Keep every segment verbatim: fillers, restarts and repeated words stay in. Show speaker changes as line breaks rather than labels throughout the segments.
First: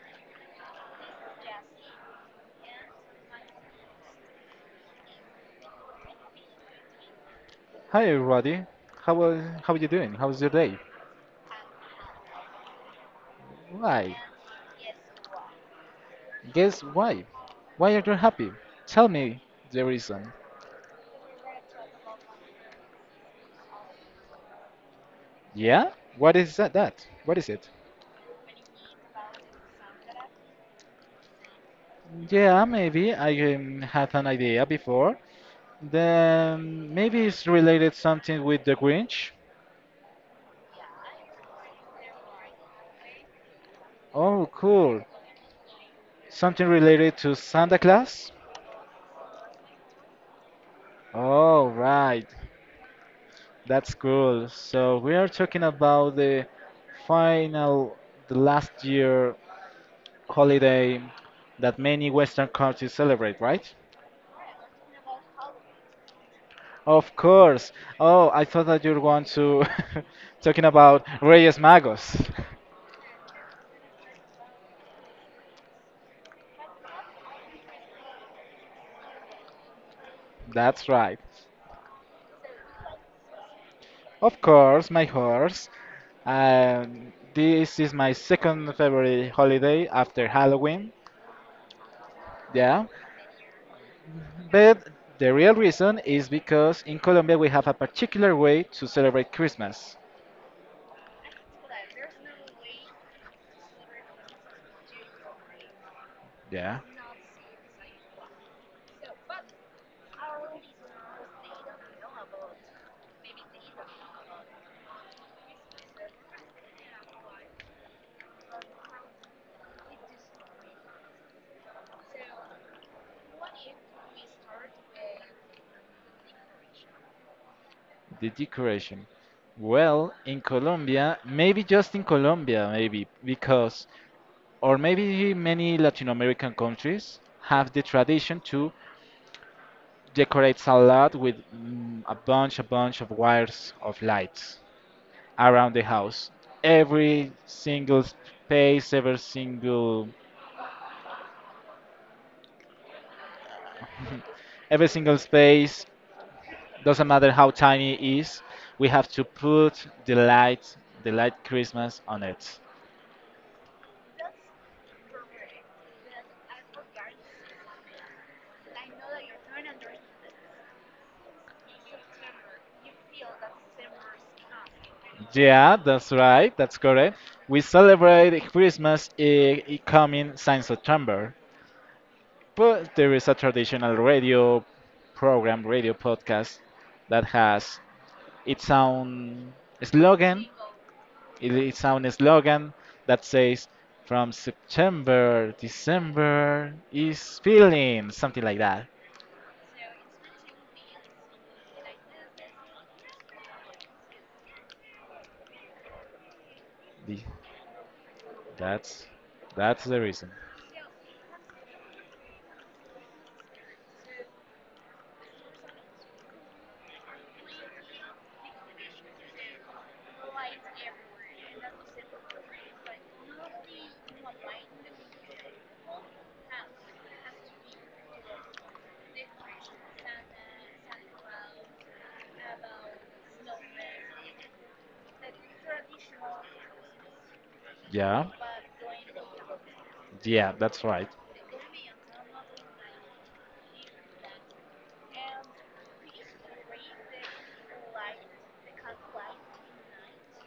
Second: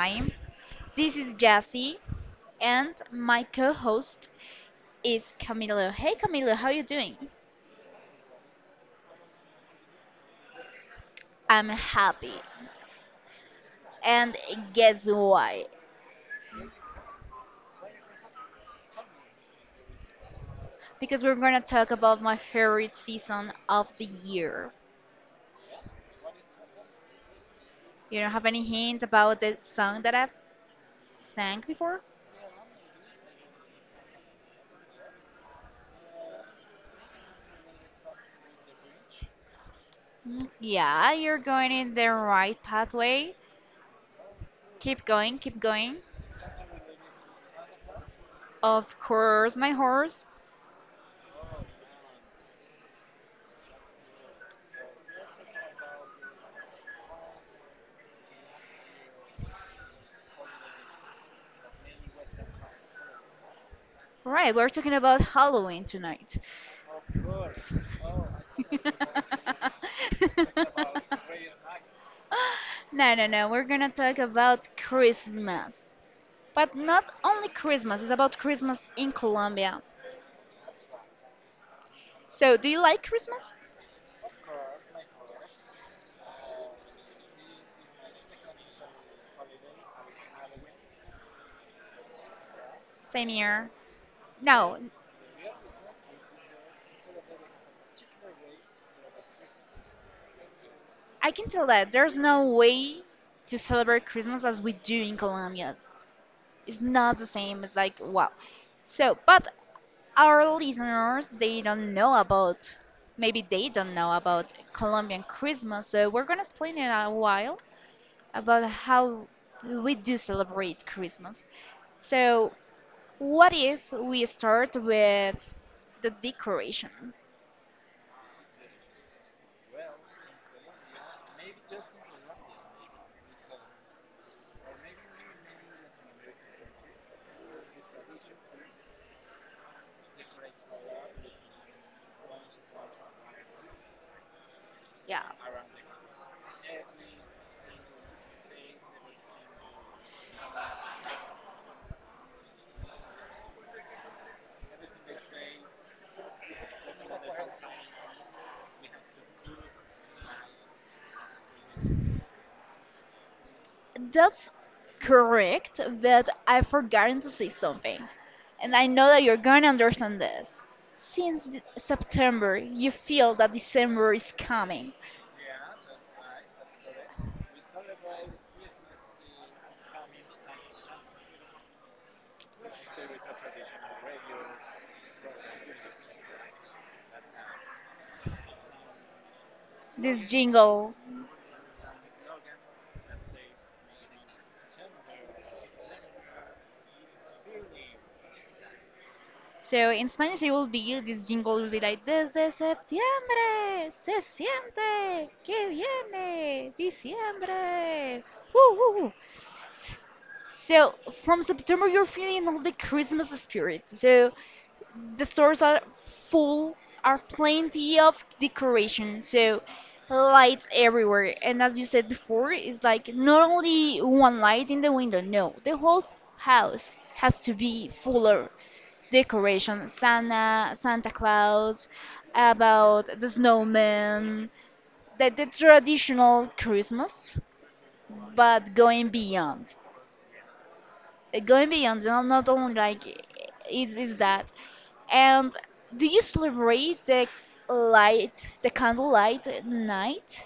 time. This is Jassy, and my co-host is Camilo. Hey, Camilo, how you doing?
Hi everybody. How was how are you doing? How's your day?
I'm happy,
Why?
and guess why?
Guess why? Why are you happy? Tell me the reason.
Because we're gonna talk about my favorite season of the year.
Yeah? What is that? that? What is it?
You don't have any hint about the song that I've sang before?
Yeah, maybe I um, had an idea before. Then maybe it's related something with the Grinch.
Mm, yeah, you're going in the right pathway.
Oh,
Keep
cool.
going, keep going.
Something related to Santa Claus?
Of course, my horse.
Oh, right. That's cool. So we are talking about the final, the last year holiday that many Western countries celebrate, right?
Right, we're talking about Halloween tonight.
Of course. Oh, I thought that you're going to talking about Reyes Magos.
No, no, no. We're gonna talk about Christmas. But not only Christmas, it's about Christmas in Colombia.
That's right.
So, do you like Christmas?
Of course, my horse. Um, this is my second favorite holiday after Halloween. Yeah.
Same here. No.
But the real reason is because in Colombia we have a particular way to celebrate Christmas.
I can tell that there's no way to celebrate Christmas as we do in Colombia.
Yeah,
It's not the same. It's like, wow. So, but our listeners, they don't know about, maybe they don't know about Colombian Christmas. So, we're going to explain in a while about how we do celebrate Christmas. So, what if we start with the decoration?
the decoration. Well, in Colombia, maybe just in Colombia, maybe because, or maybe many Latin American countries have the tradition to decorate a lot with mm, a bunch, a bunch of wires of lights
Yeah.
around the house. Every single space, every single, every single space, doesn't matter how tiny it is, we have to put the light, the light Christmas on it.
That's correct, but I've forgotten to say something. And I know that you're going to understand this. Since th- September, you feel that December is coming.
Yeah, that's right. That's correct. We celebrate Christmas i- i- coming since September, but there is a traditional radio program, radio podcast that has its own
This
slogan.
jingle.
it- Its own slogan that says, "From September, December is feeling," something like that.
So in Spanish, it will be this jingle will be like Desde septiembre se siente que viene
The-
diciembre. Woo, woo,
That's
woo.
that's the reason.
So from September, you're feeling all the Christmas spirit. So the stores are full, are plenty of decoration, so lights everywhere. And as you said before, it's like not only one light in the window, no, the whole house has to be fuller decoration. Santa santa Claus, about the snowman, the, the traditional Christmas,
Yeah.
but going beyond,
Yeah, that's right.
uh, going beyond, not, not only like it is that. And do you celebrate the light the candlelight night,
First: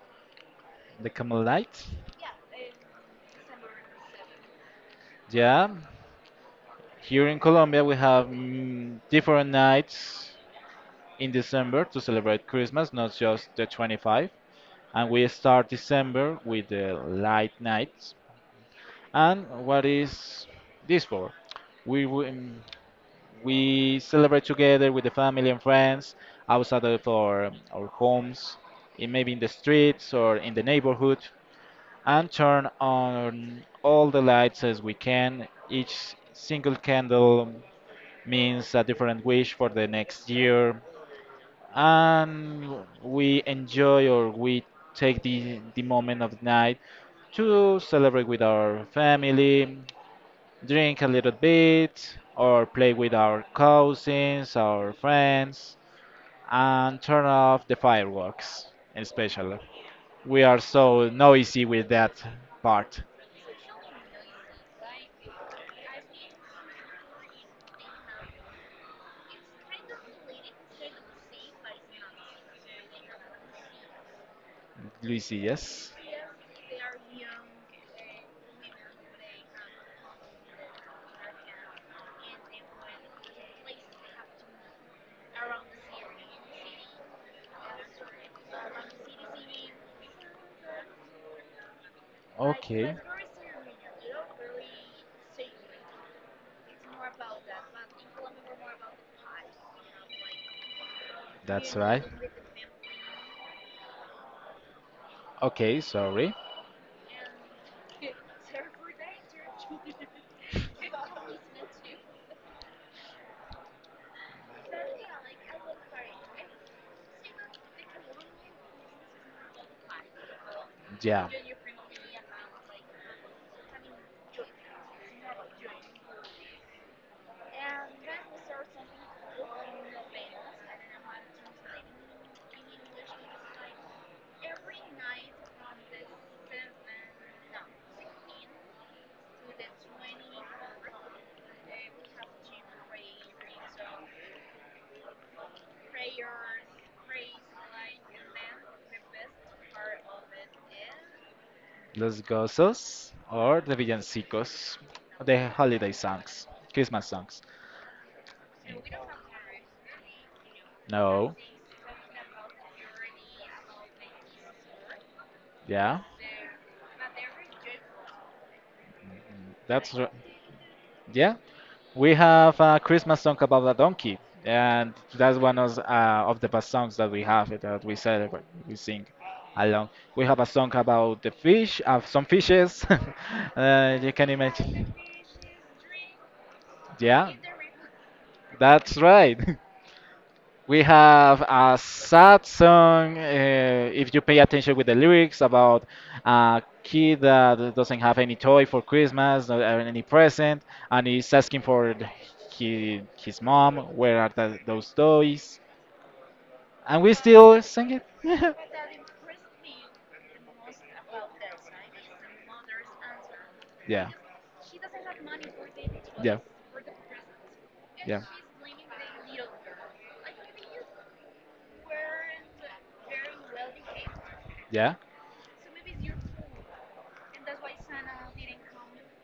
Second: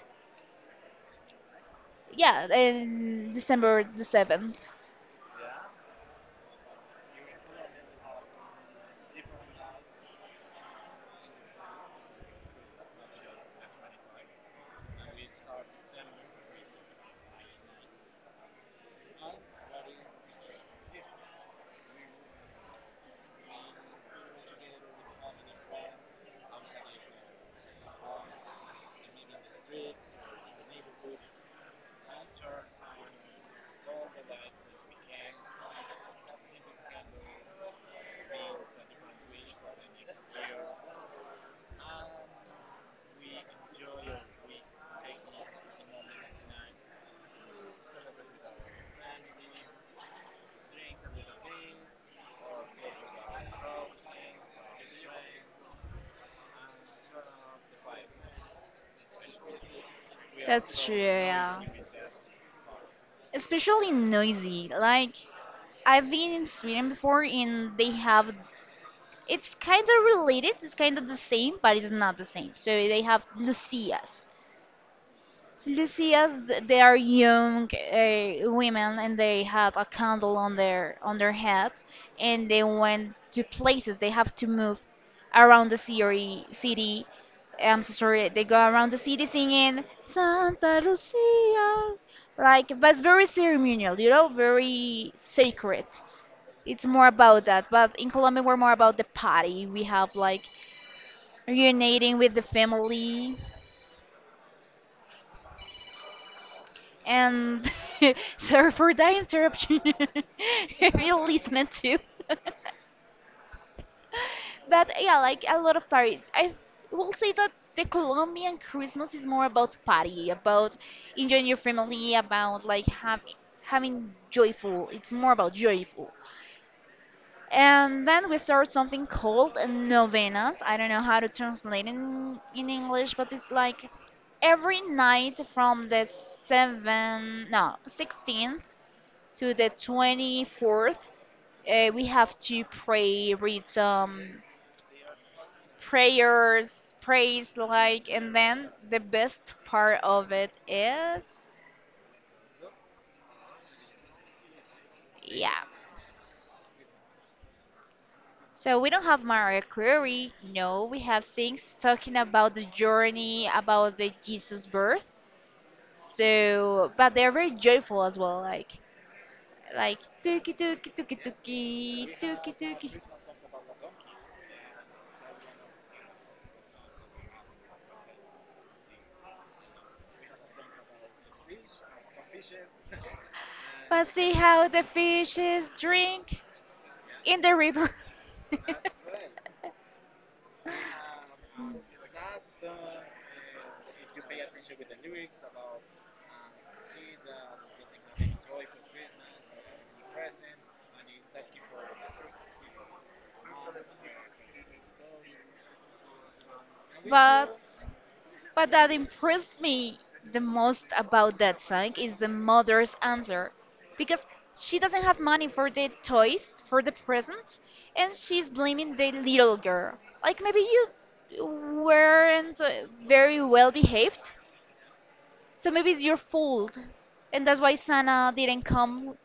The Camel Nights.
yeah, in December the seventh?
Yeah. Here in Colombia, we have mm, different nights in December to celebrate Christmas, not just the twenty-fifth. And we start December with the light nights. And what is this for? We w- mm, we celebrate together with the family and friends outside of our, our homes, in maybe in the streets or in the neighborhood. And turn on all the lights as we can. Each single candle means a different wish for the next year, and we enjoy or we take the, the moment of night to celebrate with our family, drink a little bit, or play with our cousins, our friends, and turn off the fireworks, especially. We are
That's true,
so
yeah.
noisy with that part.
Especially noisy, like, I've been in Sweden before, and they have, it's kind of related, it's kind of the same, but it's not the same. So they have lucias
Lucy, yes?
Lucias, th- they are young, uh, women, and they had a candle on their on their head, and they went to places. They have to move around the city. City, I'm so sorry. They go around the city singing Santa Lucia, like, but
Okay,
it's very ceremonial, you know, very sacred. It's more about that. But in Colombia, we're more about the party. We have like
that's right.
reuniting with the family.
Okay, sorry.
And sorry for that interruption, if you listen to. But yeah, like a lot of parties. I will say that the Colombian Christmas is more about party, about
Yeah,
enjoying your family, about like having having joyful. It's more about joyful. And then we start something called novenas. I don't know how to translate in in English, but it's like every night from the seven, no, sixteen to the twenty-fourth, uh, we have to pray, read some prayers, praise like, and then the best part of it is,
Los Gozos or the Villancicos, the
yeah.
holiday songs, Christmas songs.
So we don't have Mariah Carey, no, we have
No,
things talking about the journey, about the Jesus birth.
yeah,
So, but they're very joyful as well, like
that's
like
right.
tuki tuki tuki
Yeah,
tuki
we
tuki
have a
tuki.
Christmas song about a donkey, and that's one of, uh, of the best songs that we have uh, that we celebrate, we sing along. We have a song about the fish, uh, some fishes. uh,
But
you can
see how the
imagine.
fishes drink
Yeah,
in the river.
that's right. We have a sad song, uh, if you pay attention with the lyrics, about a kid that doesn't have any toy for Christmas or any present, and he's asking for he, his mom, where are the, those toys? And we
But
still sing it.
but that impressed me the most about that song is the mother's answer,
yeah.
because she doesn't have money for the
Yeah.
toys, for the presents, and
Yeah.
she's blaming the little girl. Like, maybe you weren't uh, very well behaved,
Yeah.
so maybe it's your fault, and that's why Santa didn't come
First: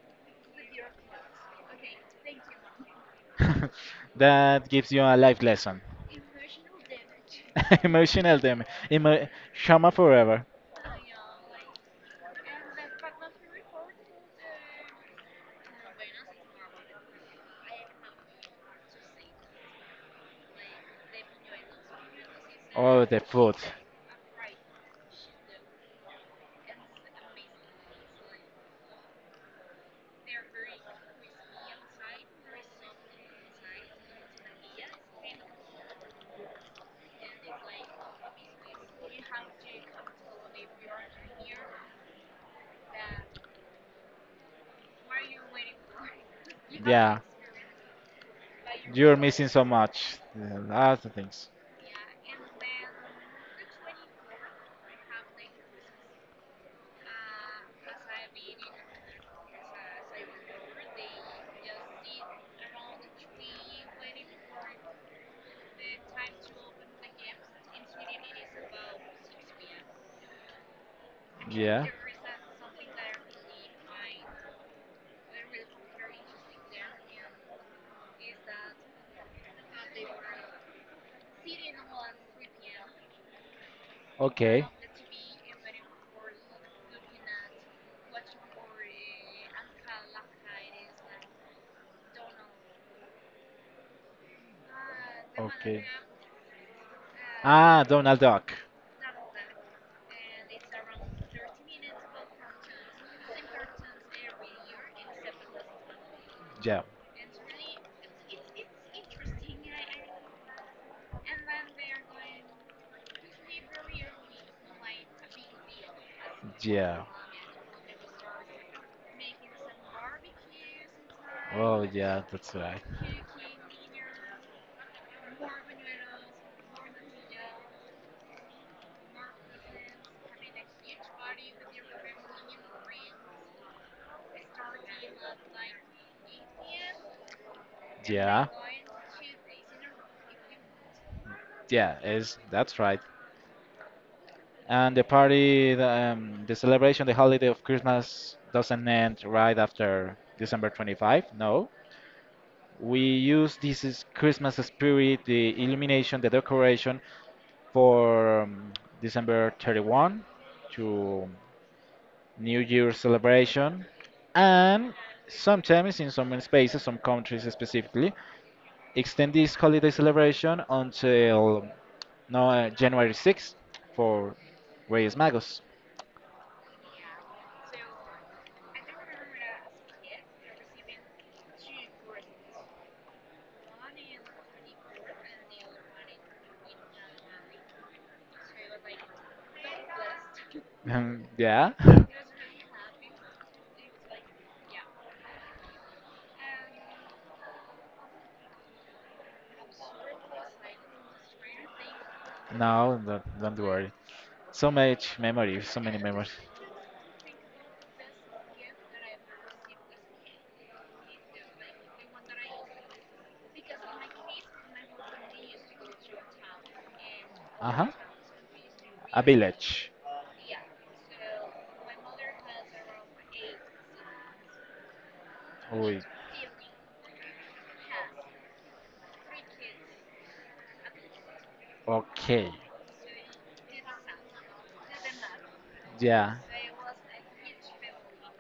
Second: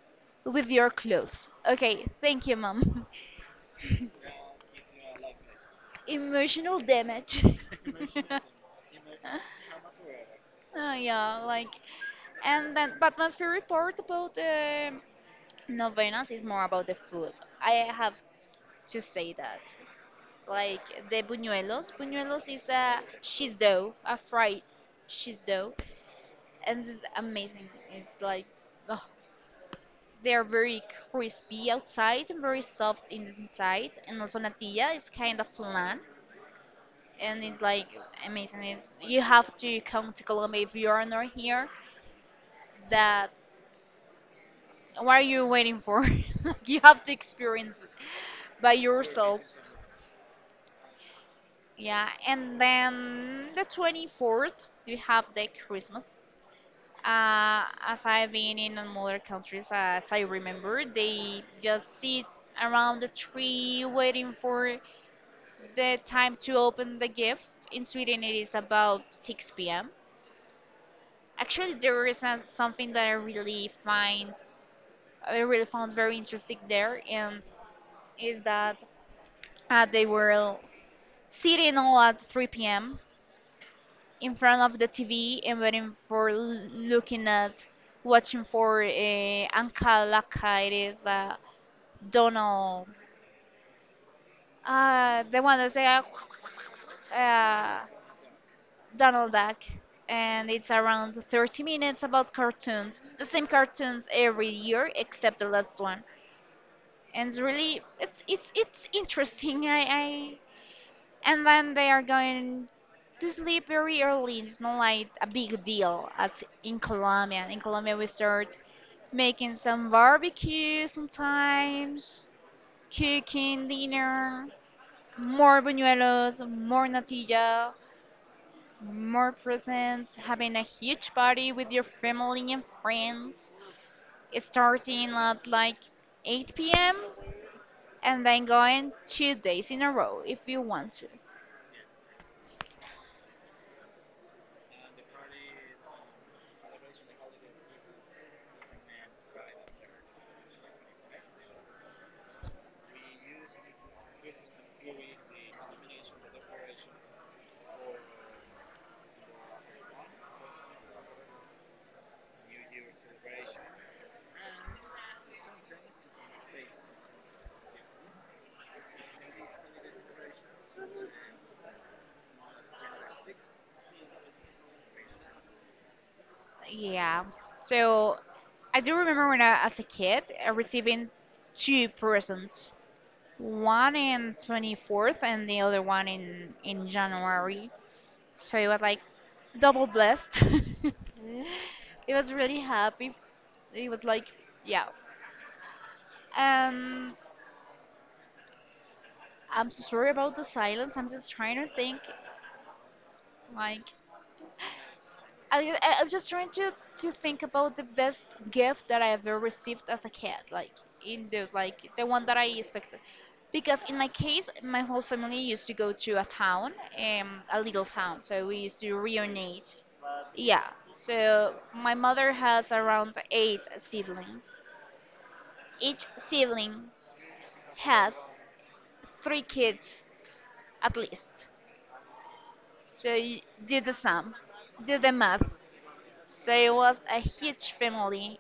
with your clothes. Okay, thank you, mom.
That gives you a life lesson.
Emotional damage.
Emotional damage. Emo- Shama forever.
Oh, yeah, like, and then, but my favorite part about um novenas is more about the food. I have to say that. Like, the buñuelos. Buñuelos is a
Oh, the
cheese
food.
dough, a fried cheese dough, and it's amazing. It's like, ugh, they are very crispy outside and very soft in the inside. And also natilla is kind of flan, and it's like amazing. It's, you have to come to Colombia if you are not here. That What are you waiting for? Like, you have to
Yeah,
experience it by
you're missing so
yourselves.
much. Yeah, lots of things.
Yeah, and then the twenty-fourth, you have the Christmas. Uh, as I've been in other countries, as I remember, they just sit around the tree waiting for the time to open the gifts. In Sweden, it is about six p m. Actually,
Yeah.
there is a- something that I really find I really found very interesting there, and is that uh, they were sitting all at three p m in front
Okay.
of the T V and waiting for l- looking at watching for uh, Anka Laka. It is the Donald, uh, the one that's
Okay.
like, uh,
Ah, Donald Duck.
Donald Duck, and it's around thirty minutes about cartoons, the same cartoons every year except the last one.
Yeah.
And it's really, it's it's it's interesting. I, I And then they are going to sleep very early. It's not like a big deal as in
Yeah.
Colombia. In Colombia, we start making some barbecue
Oh, yeah,
sometimes,
that's right.
cooking dinner, more buñuelos, more natilla, more presents, having a huge party with your family and friends, starting at like eight p m, and then
Yeah.
going two days in a row if you want to.
Yeah, is that's right. And the party, the, um, the celebration, the holiday of Christmas doesn't end right after December twenty-fifth. No, we use this is Christmas spirit, the illumination, the decoration, for um, December thirty-first to New Year celebration. And sometimes in some spaces, some countries specifically, extend this holiday celebration until no, uh, January sixth for Reyes Magos.
Yeah. So I do remember when I as a kid uh, receiving two presents, one in twenty-fourth and the other one in in January. So it was like double blessed.
Um, yeah.
It was really happy. It was like yeah. Um, I'm so sorry about the silence. I'm just trying to think.
No, don't, don't
Like,
worry. So much memory,
I, ju-
so
I-
many
I'm just
memories.
trying to to think about the best gift that I ever received as a kid. Like in those, like the one that I expected. Because in my case, my whole family used to go to a town, um, a
Uh
little
huh.
town. So we used to
A
reunite.
village.
Yeah. So my mother has around eight siblings.
Oui.
Each sibling has three kids at least.
Okay.
She did the sum, did the math.
Yeah.
She was a huge family,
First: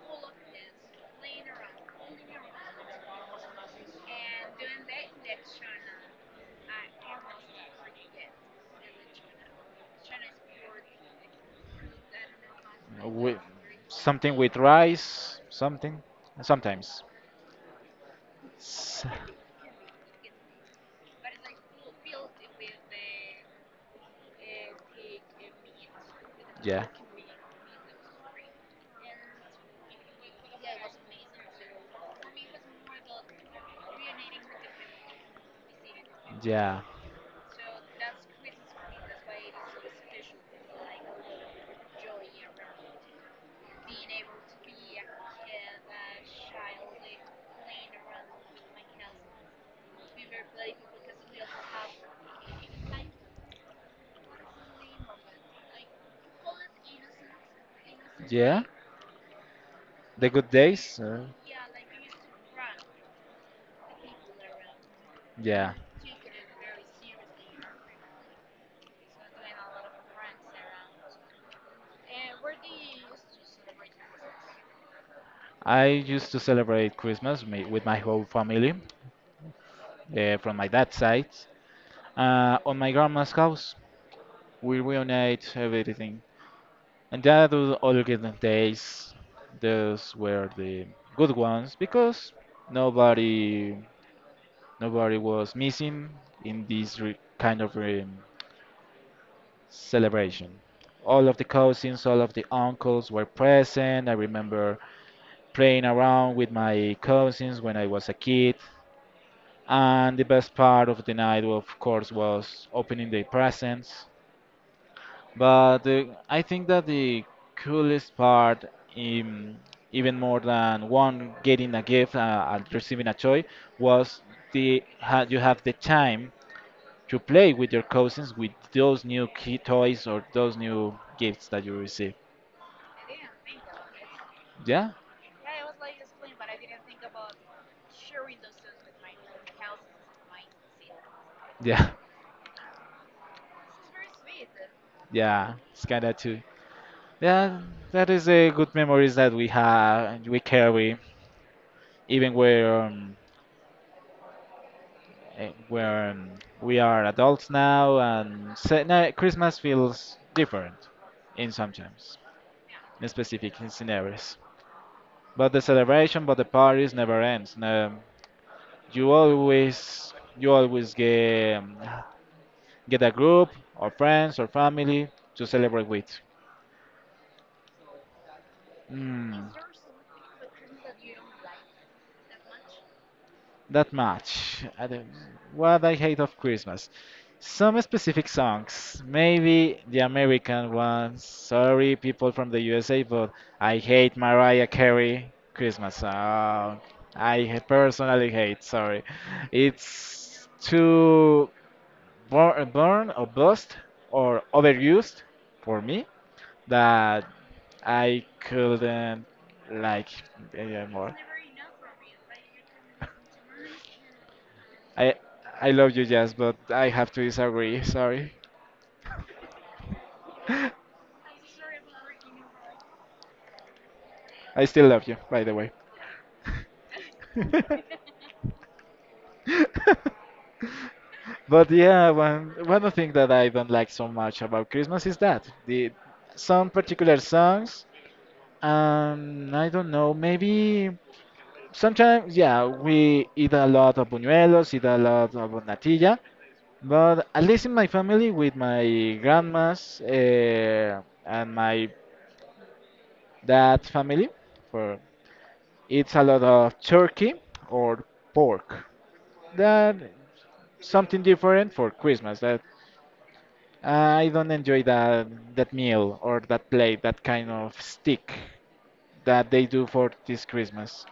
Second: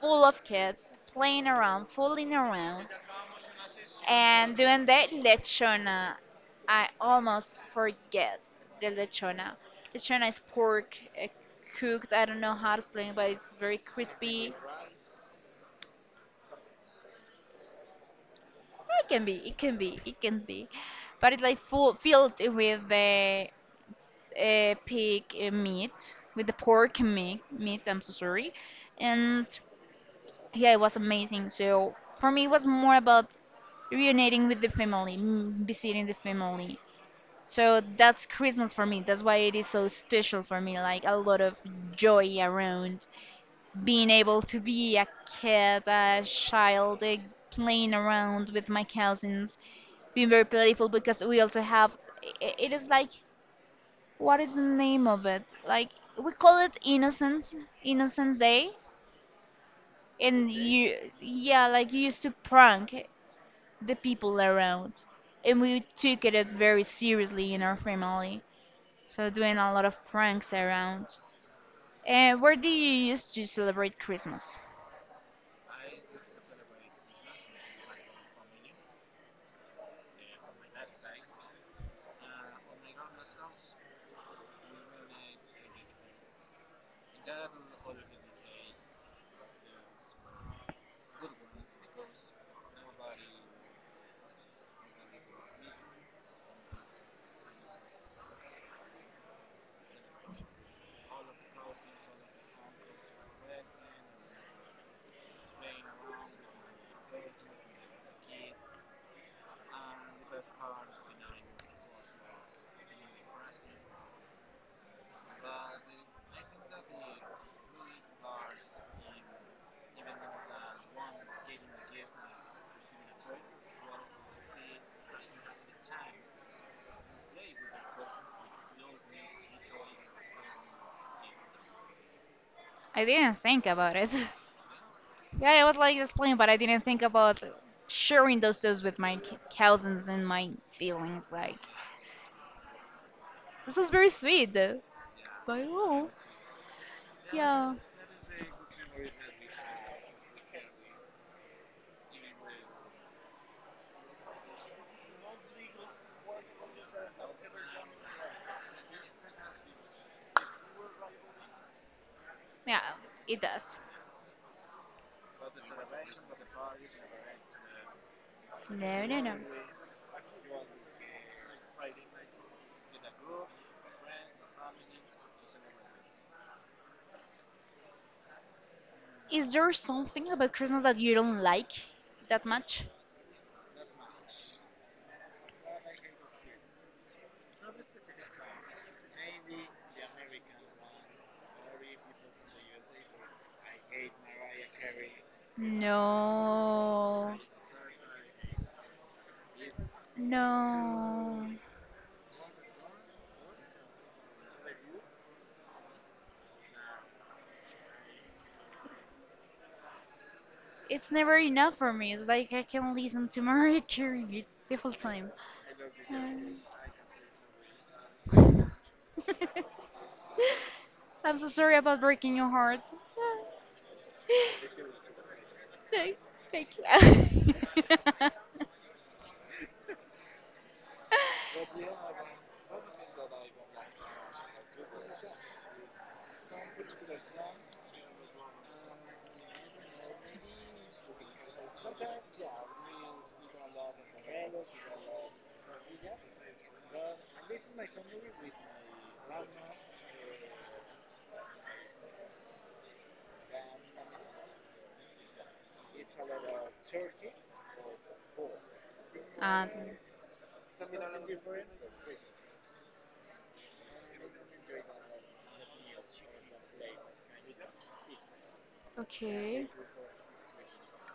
full of kids, playing around, fooling around. And during the lechona, I almost forget the lechona. Lechona is pork uh, cooked. I don't know how to explain, but
With
it's very
something
crispy.
with rice. Something. Sometimes. S-
It can be, it can be, it can be, but it's like full filled with the uh, pig uh, meat, with the
Yeah.
pork meat. Meat. I'm so sorry. And yeah, it was amazing. So for me, it was more about reuniting with the family, m- visiting the family.
Yeah.
So that's Christmas for me. That's why it is so special for me. Like a lot of joy around being able to be a kid, a child, eh, playing around with my cousins, being very playful because we also have. i- i- It is like, what is the name of it? Like we call it Innocence, Innocent
Yeah.
Day,
The good
and you,
days. Uh,
yeah, like you used to prank the people around, and
yeah.
we took it very seriously in our family. So doing a lot of pranks around. And where do you used to celebrate Christmas?
I used to celebrate Christmas me- with my whole family uh, from my dad's side uh, on my grandma's house. We reunite everything. And yeah, those olden days, those were the good ones because nobody, nobody was missing in this re kind of um, celebration. All of the cousins, all of the uncles were present. I remember playing around with my cousins when I was a kid. And the best part of the night, of course, was opening the presents. But uh, I think that the coolest part, um, even more than one getting a gift uh, and receiving a toy, was the ha you have the time to play with your cousins with those new key toys or those new gifts that you receive.
I didn't think about it.
Yeah,
Yeah, I was like just playing, but I didn't think about sharing those things with my c- cousins and my siblings. Like,
yeah,
this is very sweet, though.
yeah.
But
It's
well.
kinda too. Yeah,
Yeah.
that is a good memories that we have, we carry, even where um, eh, where um, we are adults now, and se- no, Christmas feels different in sometimes
Yeah,
in
it
specific
does.
scenarios. But the celebration, but the parties never ends. No,
No,
you
no, no.
always you always get um, get a group or friends or family to celebrate with. Mm.
Is there something about Christmas that you don't like that much?
That much. I don't, what I hate of Christmas. Some specific songs, maybe the American ones. Sorry, people from the U S A, but I hate Mariah Carey Christmas song.
No.
I ha- personally hate. Sorry, it's
No.
too bur- burn or bust or overused for me that I couldn't like
It's
anymore.
never enough for me. It's like I can listen to Mariah Carey the whole
I
time.
I love you, Jazz, but
Um,
I have to disagree. Sorry.
I'm so sorry about breaking your heart.
I still love you, by the way.
No, thank you.
But yeah, one one of the things that I don't like so much about Christmas is that the some particular songs. Um, I don't know. Maybe sometimes, yeah, we eat a lot of buñuelos, eat a lot of natilla. But at least in my family, with my grandmas uh, and my dad's family, for it's a lot of turkey or pork.
um,
That something different for Christmas. That I don't enjoy that that meal or that plate, that kind of stick that they
okay.
do for this Christmas.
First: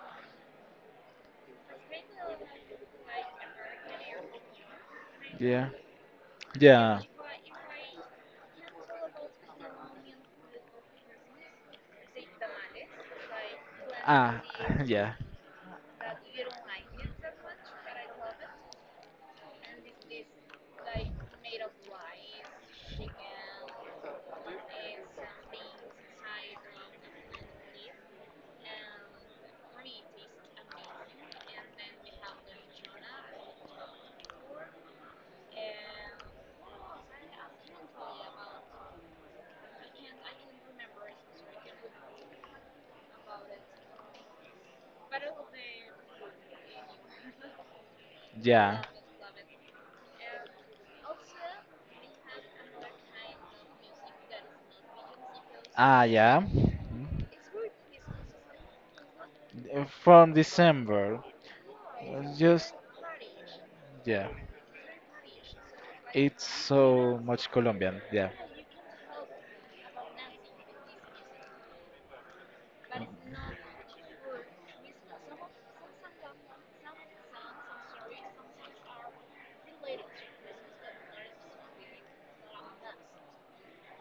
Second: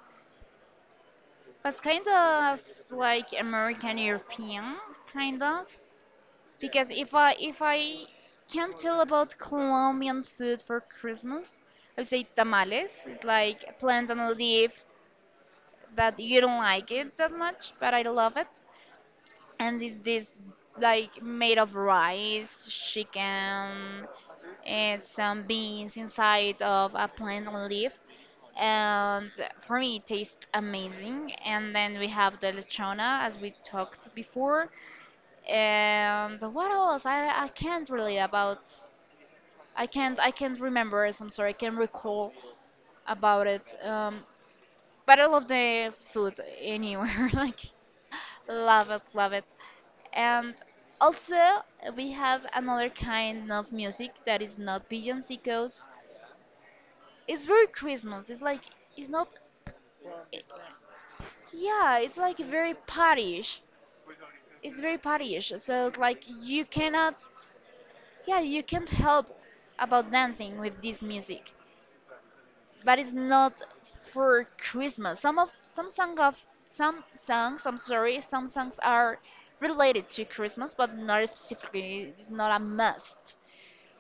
That's kind of like American European, kind
Yeah.
of. Because
Yeah.
if I if I can tell about Colombian food for Christmas, I would say tamales. It's like plant on a
Ah,
leaf
yeah.
that you don't like it that much, but I love it. And it's this like made of rice, chicken, and some beans inside of a plant on a leaf. And for me, it tastes amazing. And then we have the lechona, as we talked before. And what else? I, I can't really about I can't I can't remember it. I'm sorry. I can't recall about it. Um, but I love the food anywhere. Like,
Yeah.
love it, love it. And also we have another kind of music that is not villancicos.
Ah, yeah.
It's very Christmas. It's like it's not.
Uh, from
i-
December.
yeah, it's
Uh,
like
Just,
very partyish.
yeah.
It's very partyish. So it's like
It's
you
so
cannot.
much Colombian, yeah.
Yeah, you can't help about dancing with this music. But it's not for Christmas. Some of some song of some songs, I'm sorry, some songs are related to Christmas, but not specifically. It's not a must.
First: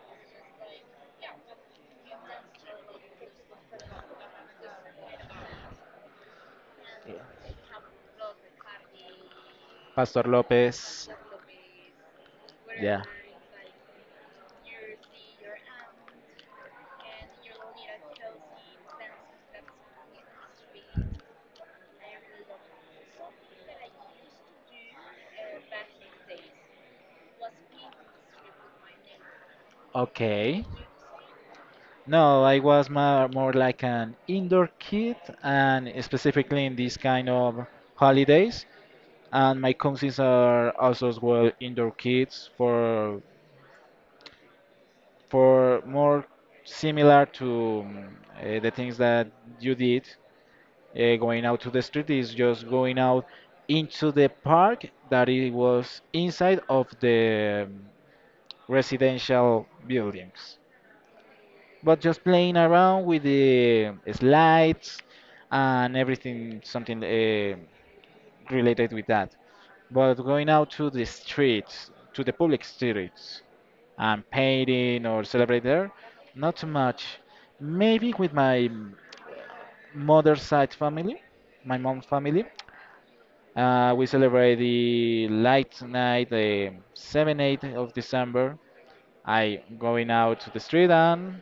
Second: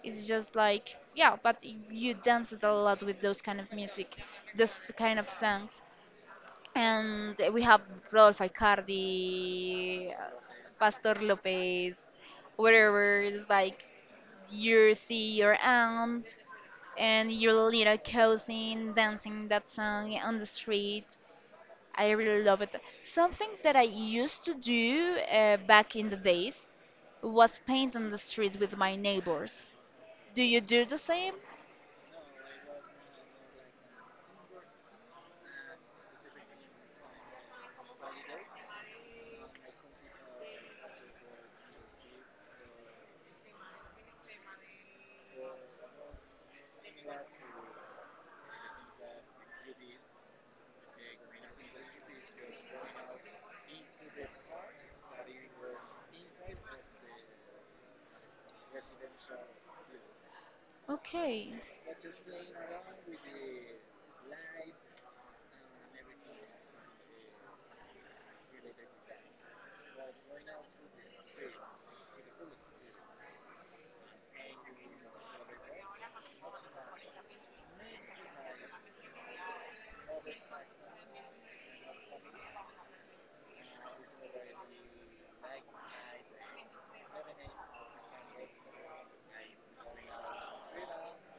It's just like yeah, but you dance a lot with those kind of music, those kind of songs. And we have Rodolfo Icardi,
Pastor
uh,
Lopez,
Pastor Lopez,
yeah.
whatever. It's like you see your aunt and your little cousin dancing that song on the street. I really love it. Something that I used to do uh, back in the days was paint on the street with my neighbors. Do you
Okay.
do the same?
No, I was more, more like an indoor kid, and specifically in these kind of holidays. And my cousins are also as well indoor kids for for more similar to mm, eh, the things that you did. Uh, going out to the street is just going out into the park that it was inside of the mm, residential buildings.
Okay.
But just playing around with the slides and everything, something uh, related with that. But going out to the streets, to the public streets, and painting or celebrate there, not too much. Maybe with my mother's side family, my mom's family, uh, we celebrate the light night, the seventh, eighth of December. I going out to the street and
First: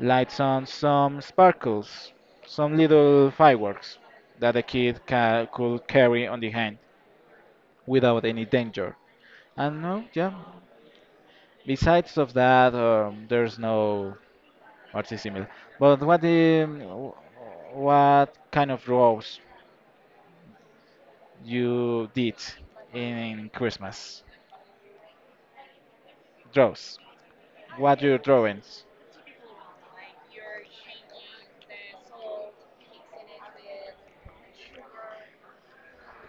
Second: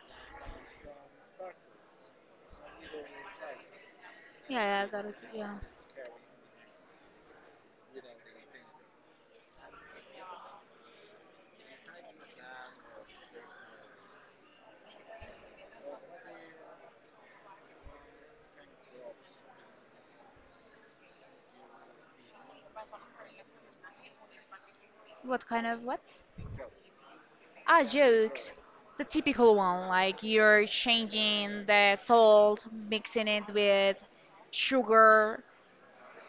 lights on some sparkles, some little fireworks that the
Yeah, I
kid
got it.
ca-
Yeah.
could carry on the hand without any danger. And no, yeah. Besides of that, um, there's no artisimile. But what the, what kind of draws you did in Christmas?
What kind of what?
Draws.
Ah,
What your
jokes.
drawings?
The typical one, like you're changing the salt, mixing it with sugar,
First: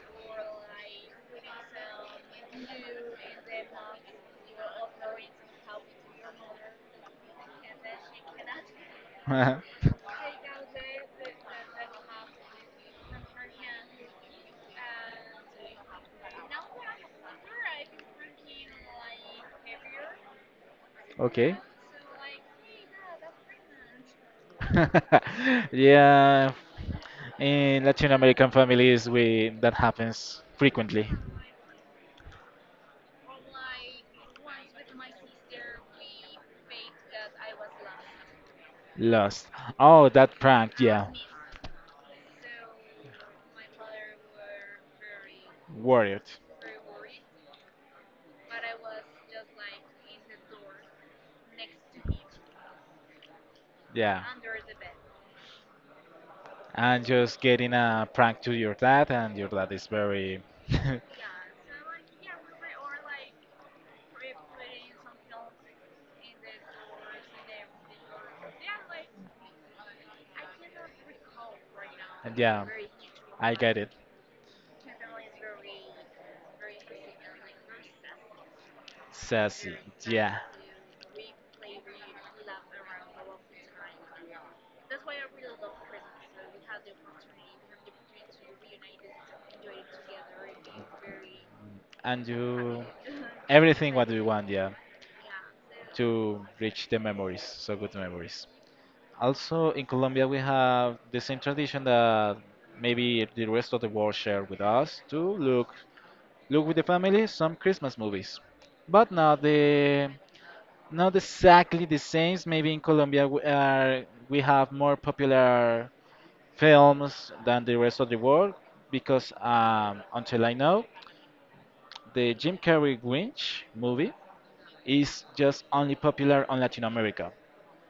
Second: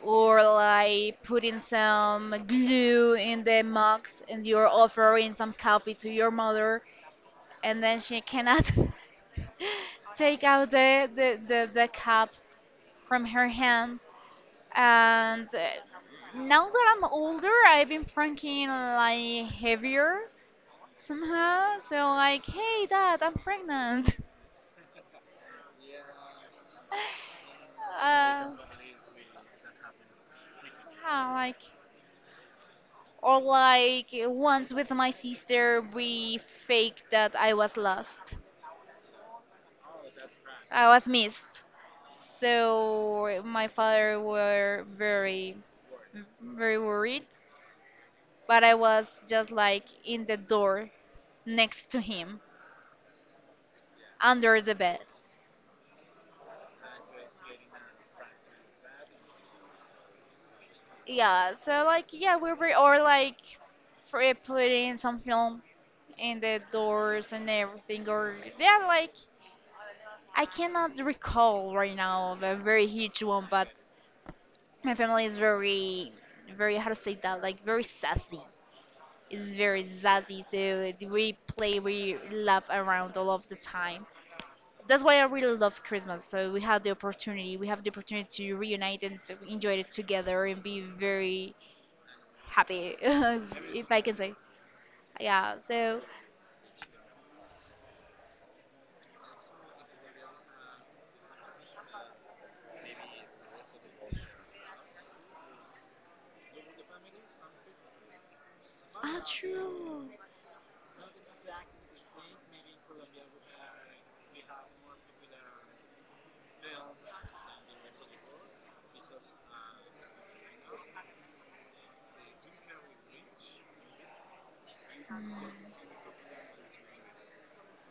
or like putting some glue in the mugs and you're offering some coffee to your mother and then she cannot take out the, the, the, the cup from her hand and uh, now that I'm older, I've been pranking like heavier
okay.
somehow, so like, hey dad, I'm pregnant.
yeah, in Latin
uh,
American families, we that happens frequently.
yeah, like, or like once with my sister, we faked that I was lost.
Lost. Oh, that prank.
I was
Yeah,
missed. So my father were very,
worried.
very worried. But I was just like in the door next to him,
Yeah,
under the bed.
and just getting a prank to your dad, and your dad is very.
Yeah. So like yeah, we were, or like for putting some film in the doors and everything. Or yeah, like I cannot recall right now a
yeah,
very huge one,
I
but
get it.
my family is very, very, how to say that, like very sassy. It's
Sassy.
very
Yeah,
sassy, so we play, we laugh around all of the time. That's why I really love Christmas. So we had the opportunity, we have the opportunity to reunite and to enjoy it together and be very
and you.
happy, if
Everything
I
what
can
we
say.
want, yeah,
Yeah. So.
to reach the memories, so good memories. Also, in Colombia, we have the same tradition that maybe the rest of the world share with us to look look with the family some Christmas movies, but
Ah,
not
true.
the not exactly the same. Maybe in Colombia we are we have more popular films than the rest of the world because um, until I know the Jim Carrey Grinch movie is just
Mm.
only popular on Latin America.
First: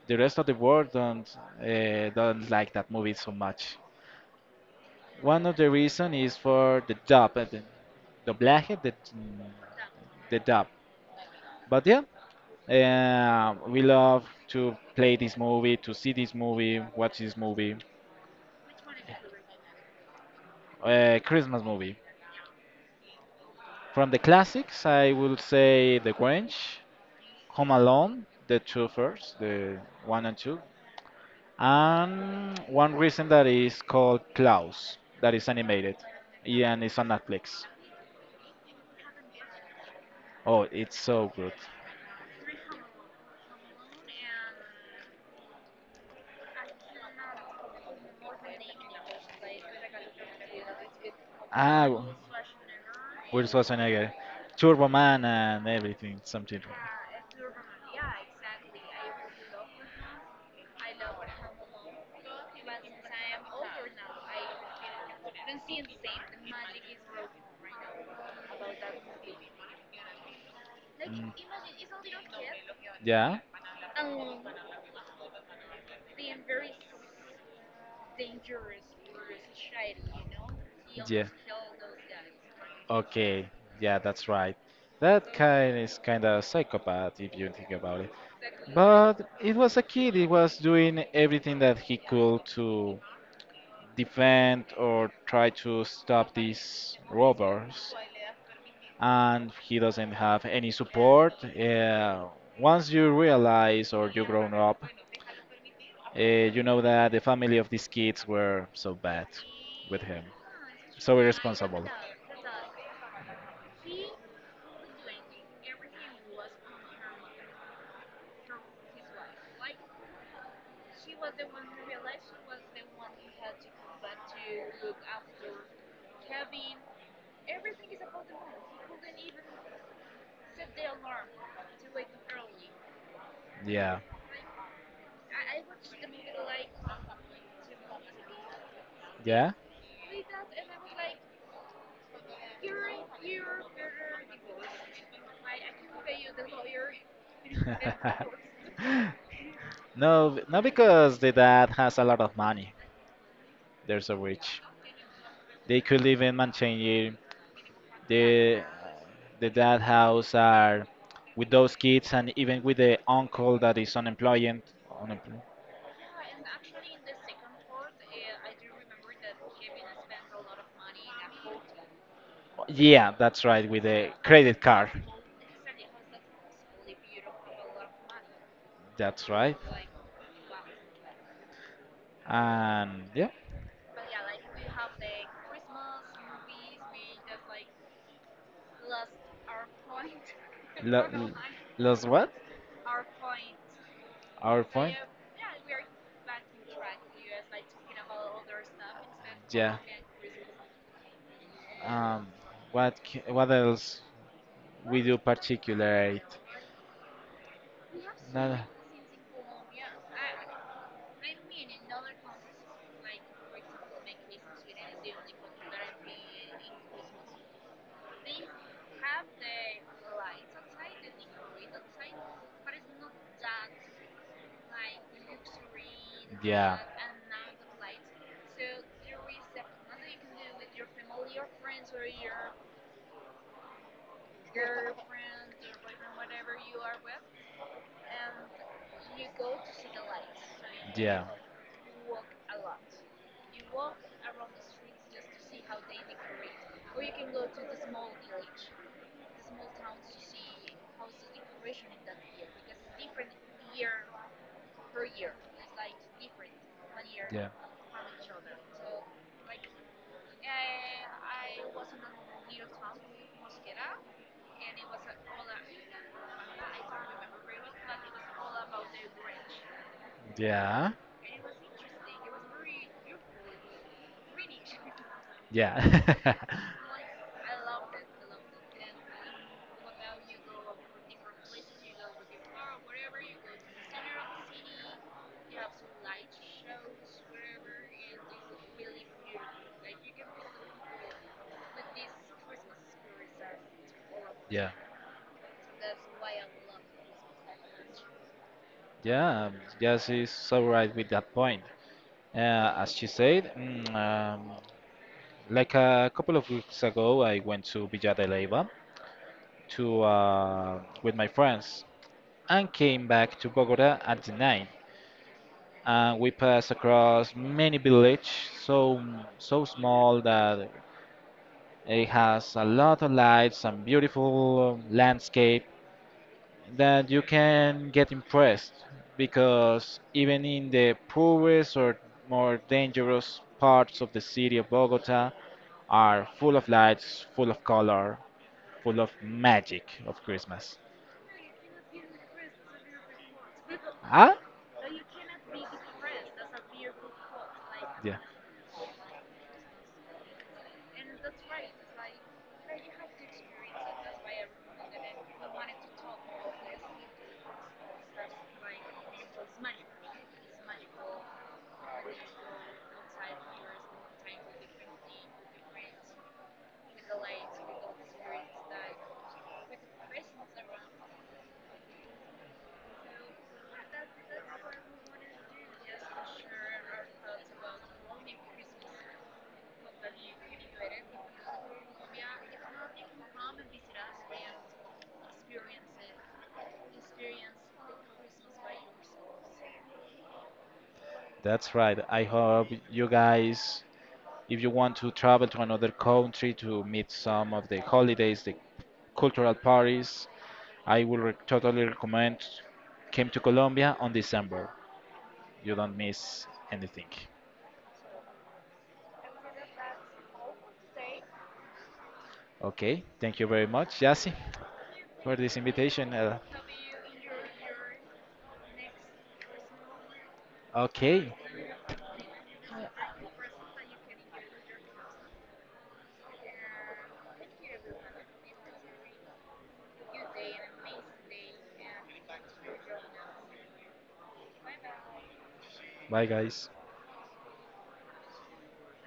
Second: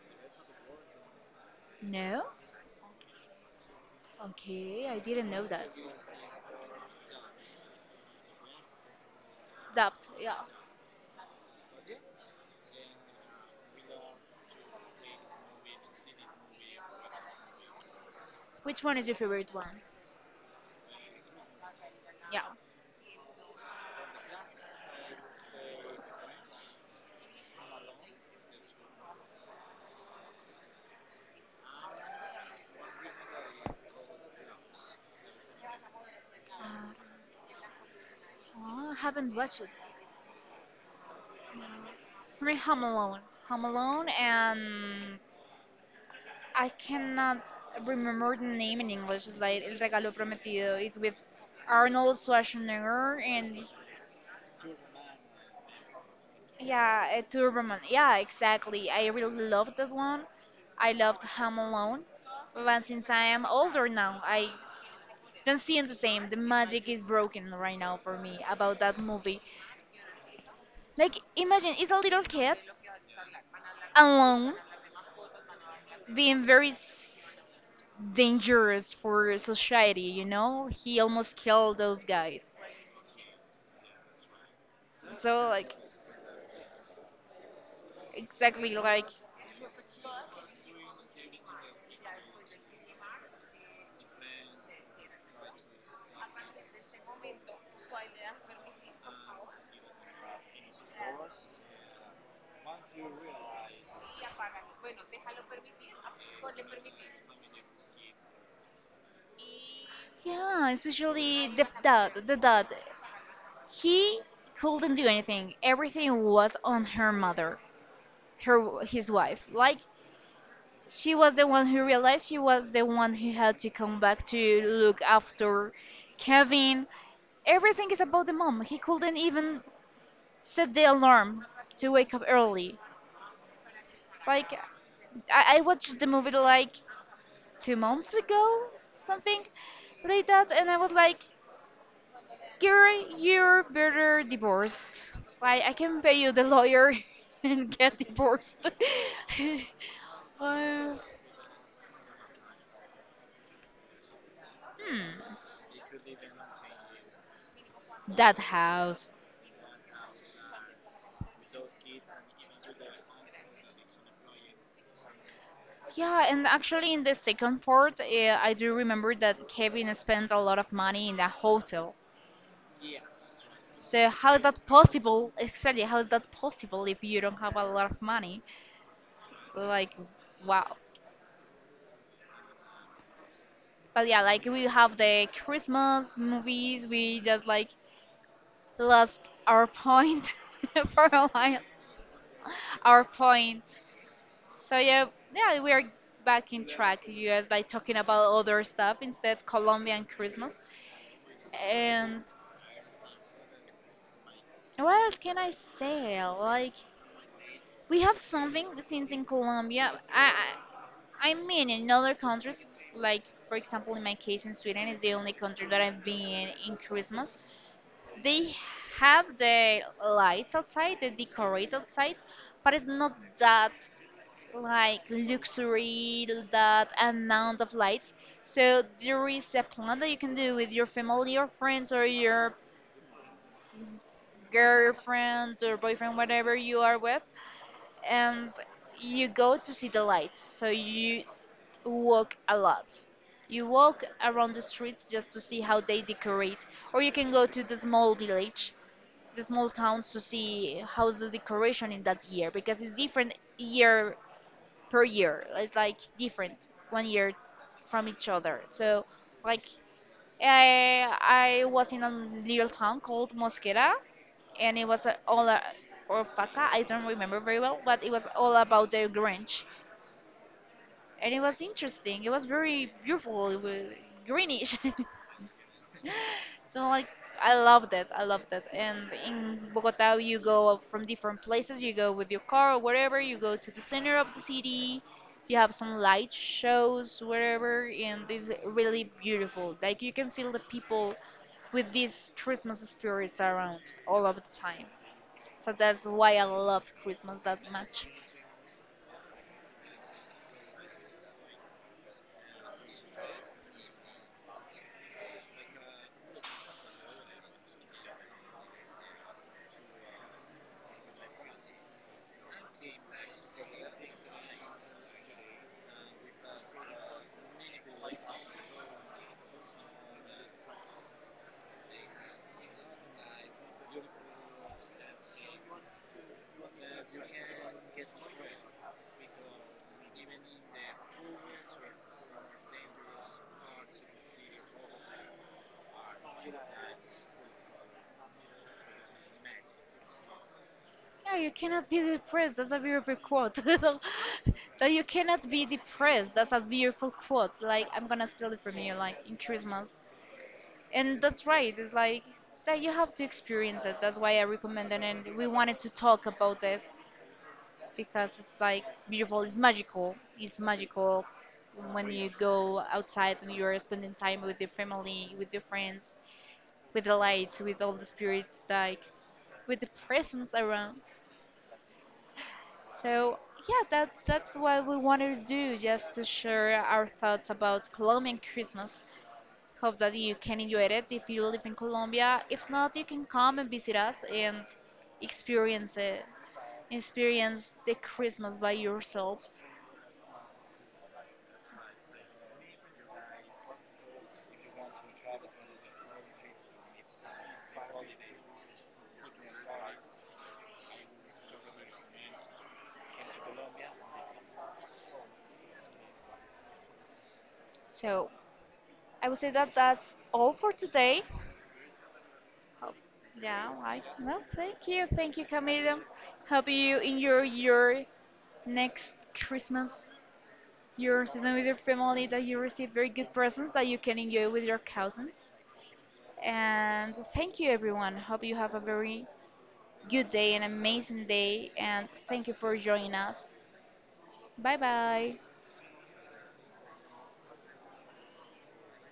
The rest of the world don't uh,
No.
don't like that movie so much.
Okay, I didn't
One
know
of
that.
the reason is for the dub, uh, the doblaje, the mm,
Dubbed,
the
yeah.
dub. But yeah, uh, we love to play this movie, to see this movie, watch this movie,
Which one is your favorite one?
uh, Christmas movie.
Yeah.
From the classics, I will say The Grinch, Home Alone, the two first, the one and two, and one reason that is called Klaus, that is animated, yeah, and
Uh,
it's on Netflix.
oh, I haven't watched it.
Oh, it's so good.
No. I mean, Home Alone. Home Alone, and I cannot remember the name in English. It's like El Regalo Prometido. It's with
Ah, Will
Arnold Schwarzenegger, and
Schwarzenegger, Turbo Man, and everything, something.
yeah, a Turboman. Yeah, exactly. I really loved that one. I loved Home Alone. But since I am older now, I don't see it the same. The magic is broken right now for me about that movie. Like,
Mm.
imagine it's a little kid
Yeah.
alone being very s- dangerous for society, you know? He
Yeah.
almost killed those guys.
Okay, yeah, that's right. That
So, like,
kind is kind of psychopath if you think about it.
exactly, like,
But it was a kid. He was doing everything that he could to defend or try to stop these robbers, and he doesn't have any support. Uh, once you realize or you grown up, uh, you know that the family of these kids were so bad with him,
yeah,
so
especially the
irresponsible.
dad, the dad. He couldn't do anything. Everything was on her mother, her his wife. Like, she was the one who realized, she was the one who had to come back to look after Kevin. Everything is about the mom. He couldn't even set the alarm to wake up early.
Yeah.
Like I, I watched the movie like two months ago, something
Yeah.
like that, and I was like, girl, you're better divorced. Like, I can pay you the lawyer and get divorced.
No, b- not
Uh,
because the dad has a lot of money. There's a rich.
hmm.
They could live in Manchester.
That
The
house.
the dad house are with those kids and even with the uncle that is unemployed. Unemployed.
Yeah, and actually, in the second part, uh, I do remember that Kevin spends a lot of money in the hotel.
Yeah, that's right. With
So,
a
how is
credit
that
card.
possible? Exactly, how is that possible if you don't have a lot of money?
That's right.
Like, wow.
And yeah,
But yeah, like we have the Christmas movies, we just like lost our point for
lo-
a
l-
while.
lost what?
Our point.
Our
So
point.
yeah, yeah, we are back in track. You guys like talking about other stuff instead
Yeah.
Colombian Christmas. And
Um, what c- what else
what
we
else
do
can I say?
particularly?
Like, we have
No.
something since in Colombia. I I I mean in other countries, like for example in my case, in Sweden is the only country that I've been in Christmas. They have the lights outside, the decorate outside, but it's not that like luxury,
Yeah.
that amount of lights. So there is a plan that you can do with your family or friends or your girlfriend or boyfriend, whatever you are with, and you go to see the lights. So
Yeah.
you walk a lot. You walk around the streets just to see how they decorate, or you can go to the small village, the small towns to see how's the decoration in that year because it's different year per year. It's like different one year
Yeah.
from each other. So like I I was in a little town called Mosquera, and it was uh, all uh, or Paca. I don't remember very well, but it was all about the Grange,
Yeah.
and it was interesting. It was very beautiful. It was greenish.
Yeah.
So like, I love that. I love that. And in Bogota, you go from different places. You go with your car or whatever. You go to the center of the city. You have some light shows whatever, and it's really beautiful. Like, you can feel the people with these Christmas spirits around all of the
Yeah,
time. So that's why I love Christmas that much.
yeah, um, yeah, she's so right with that point. Uh, as she said, mm, um, like a couple of weeks ago, I went to Villa de Leyva to uh, with my friends and came back to Bogota at the night. And we passed across many village, so so small that it has a lot of lights and beautiful um, landscape. That you can get impressed because even in the poorest or more dangerous parts of the city of Bogota are full of lights, full of color, full of magic of Christmas.
Yeah, you cannot be depressed. That's a beautiful quote.
Huh?
That you cannot be depressed. That's a beautiful quote. Like, I'm
Yeah,
gonna steal it from you, like in Christmas. And that's right. It's like that you have to experience it. That's why I recommend it. And we wanted to talk about this because it's like beautiful. It's magical. It's magical when you go outside and you're spending time with your family, with your friends, with the lights, with all the spirits, like with the presence around. So yeah, that that's what we wanted to do, just to share our thoughts about Colombian Christmas. Hope that you can enjoy it if you live in Colombia. If not, you can come and visit us and experience it, experience the Christmas by yourselves.
that's right. I hope you guys, if you want to travel to another country to meet some of the holidays, the cultural parties, I will re- totally recommend came to Colombia on December. You don't miss anything.
So I would say that that's all for today. Hope,
Okay, thank you very
yeah,
much,
I,
Yassi,
no, thank you,
for
thank you,
this
Camilo.
invitation. Uh,
Hope you enjoy your next Christmas, your
okay,
season with your family, that you receive very good presents that you can enjoy with your cousins. And thank you, everyone. Hope you have a very good day, an amazing day, and thank you for joining us. Bye bye.
bye guys.